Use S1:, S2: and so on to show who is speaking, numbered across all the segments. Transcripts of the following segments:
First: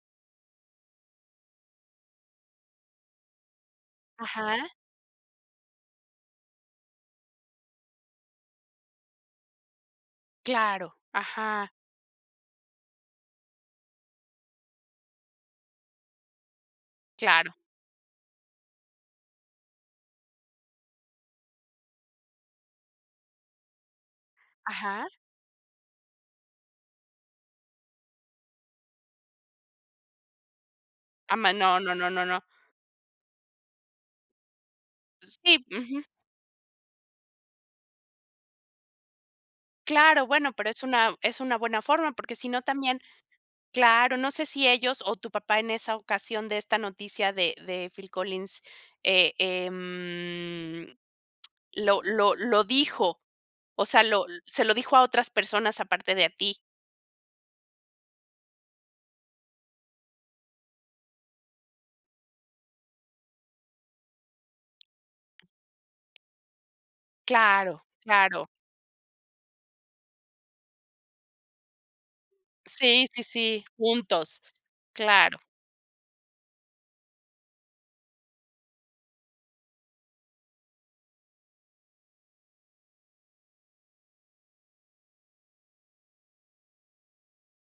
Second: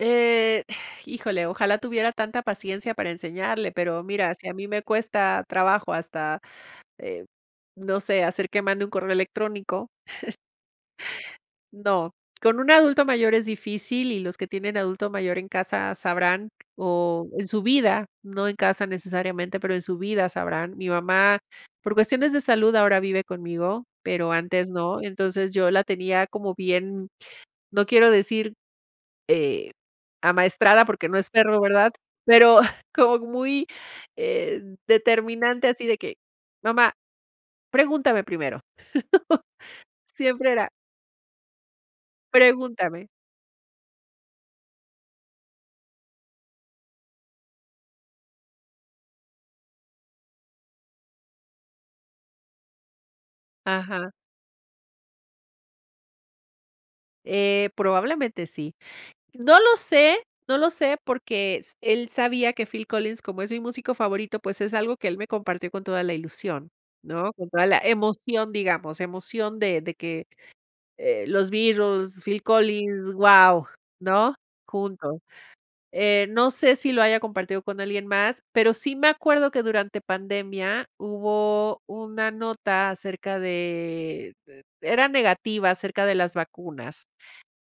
S1: Eh, híjole, ojalá tuviera tanta paciencia para enseñarle. Pero mira, si a mí
S2: Ajá.
S1: me cuesta trabajo, hasta, eh, no sé, hacer que mande un correo electrónico
S2: Claro, Ajá.
S1: no. Con un adulto mayor es difícil, y los que tienen adulto mayor en casa sabrán. O, en
S2: Claro.
S1: su vida, no en casa necesariamente, pero, en su vida sabrán. Mi mamá, por cuestiones de salud ahora vive conmigo, pero antes no. Y
S2: Ajá.
S1: entonces, yo la tenía como bien, no quiero decir, eh, amaestrada, porque, no es
S2: Ama
S1: perro,
S2: No,
S1: ¿verdad?
S2: no, no, no, no.
S1: Pero como muy, eh,
S2: Sí,
S1: determinante, así de
S2: ujú.
S1: que: "Mamá, pregúntame primero".
S2: Claro,
S1: Siempre
S2: bueno, pero,
S1: era
S2: es una es una buena forma, porque, si no también
S1: pregúntame.
S2: claro. No sé si ellos, o, tu papá en esa ocasión, de esta noticia de de Phill Collins, eh, em lo lo lo dijo. O sea,
S1: Ajá.
S2: lo se lo dijo a otras personas, aparte de a ti.
S1: Eh, probablemente sí. No lo sé, no lo sé porque s él sabía que Phill Collins, como es mi músico favorito, pues, es algo que él me compartió con toda la ilusión, ¿no? Con toda la
S2: Claro. Claro.
S1: emoción, digamos, emoción de de que, eh, los Beatles, Phill
S2: Sí,
S1: Collins,
S2: sí, sí,
S1: guau, ¿no?,
S2: juntos.
S1: juntos.
S2: Claro.
S1: Eh, no sé, si lo haya compartido con alguien más, pero sí me acuerdo que durante pandemia, hubo una nota acerca de de era negativa acerca de las vacunas,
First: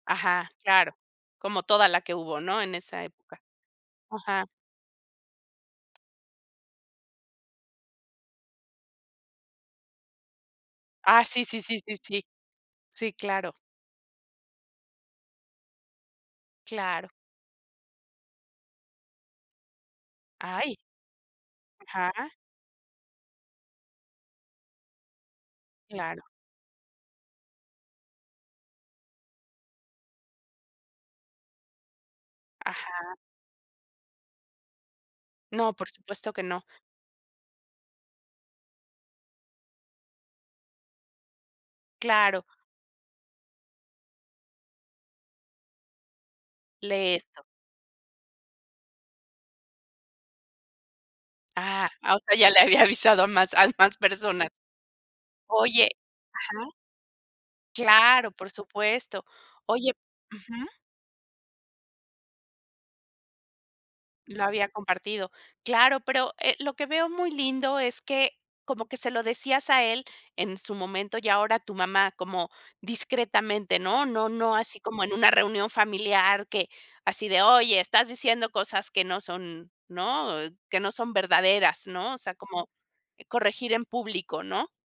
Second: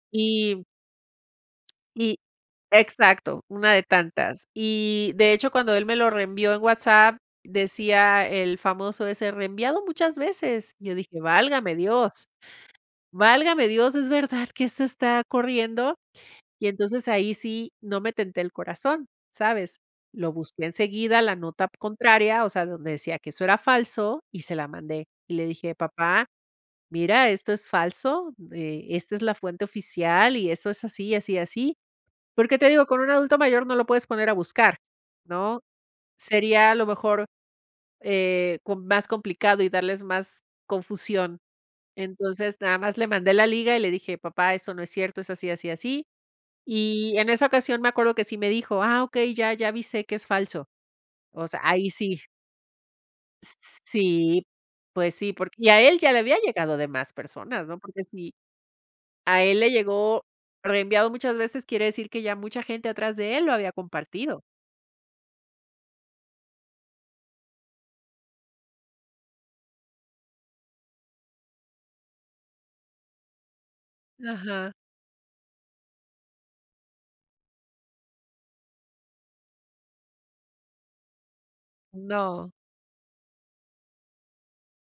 S2: Ajá,
S1: y
S2: claro. Como toda la que
S1: y
S2: hubo, ¿no?, en esa época.
S1: exacto, una de
S2: Ajá.
S1: tantas. Y, de hecho, cuando él me lo reenvió en WhatsApp, decía el famoso ese "reenviado muchas veces". Yo dije:
S2: Ah, sí, sí,
S1: "Válgame
S2: sí, sí, sí.
S1: Dios.
S2: Sí, claro.
S1: Válgame Dios. ¿Es verdad que eso está corriendo?", y entonces,
S2: Claro.
S1: ahí sí no me tenté el corazón, ¿sabes? Lo busqué
S2: ¡Ay!
S1: enseguida, la nota
S2: Ajá.
S1: contraria, o sea, donde decía que eso era falso, y se la mandé, y le dije:
S2: Claro.
S1: "Papá, mira, esto es falso. Eh, esta es la fuente oficial, y eso es, así, así y así". Porque, te digo, con un
S2: Ajá.
S1: adulto mayor, no lo puedes poner a buscar, ¿no?
S2: No, por supuesto que no.
S1: Sería a lo mejor, eh, com más complicado, y darles más confusión.
S2: Claro.
S1: Entonces, nada más le mandé la liga, y le dije: "Papá, eso no es cierto, es así, así, así". Y
S2: Lee
S1: en
S2: esto.
S1: esa ocasión, me acuerdo que sí me dijo: "Ah, okey, ya ya avisé que es falso". O sea, ahí
S2: Ah. Ah, o
S1: sí.
S2: sea, ya le había avisado a más
S1: S
S2: a
S1: s
S2: más
S1: sí.
S2: personas.
S1: Pues sí, por y a
S2: Oye
S1: él ya le había
S2: ajá.
S1: llegado de más personas, ¿no? Porque
S2: Claro,
S1: si,
S2: por supuesto.
S1: a él le
S2: Oye
S1: llegó
S2: ujú.
S1: reenviado muchas veces, quiere decir, que ya mucha gente atrás de él lo había compartido.
S2: Lo había compartido. Claro, pero, eh, lo que veo muy lindo es que, como que se lo decías a él en su momento, y ahora tu mamá, como discretamente, ¿no? No no
S1: Ajá.
S2: así como en una reunión familiar que, así de: "Oye, estás diciendo cosas que no son, ¿no?, que no son verdaderas", ¿no? O sea,
S1: No.
S2: como corregir en público, ¿no?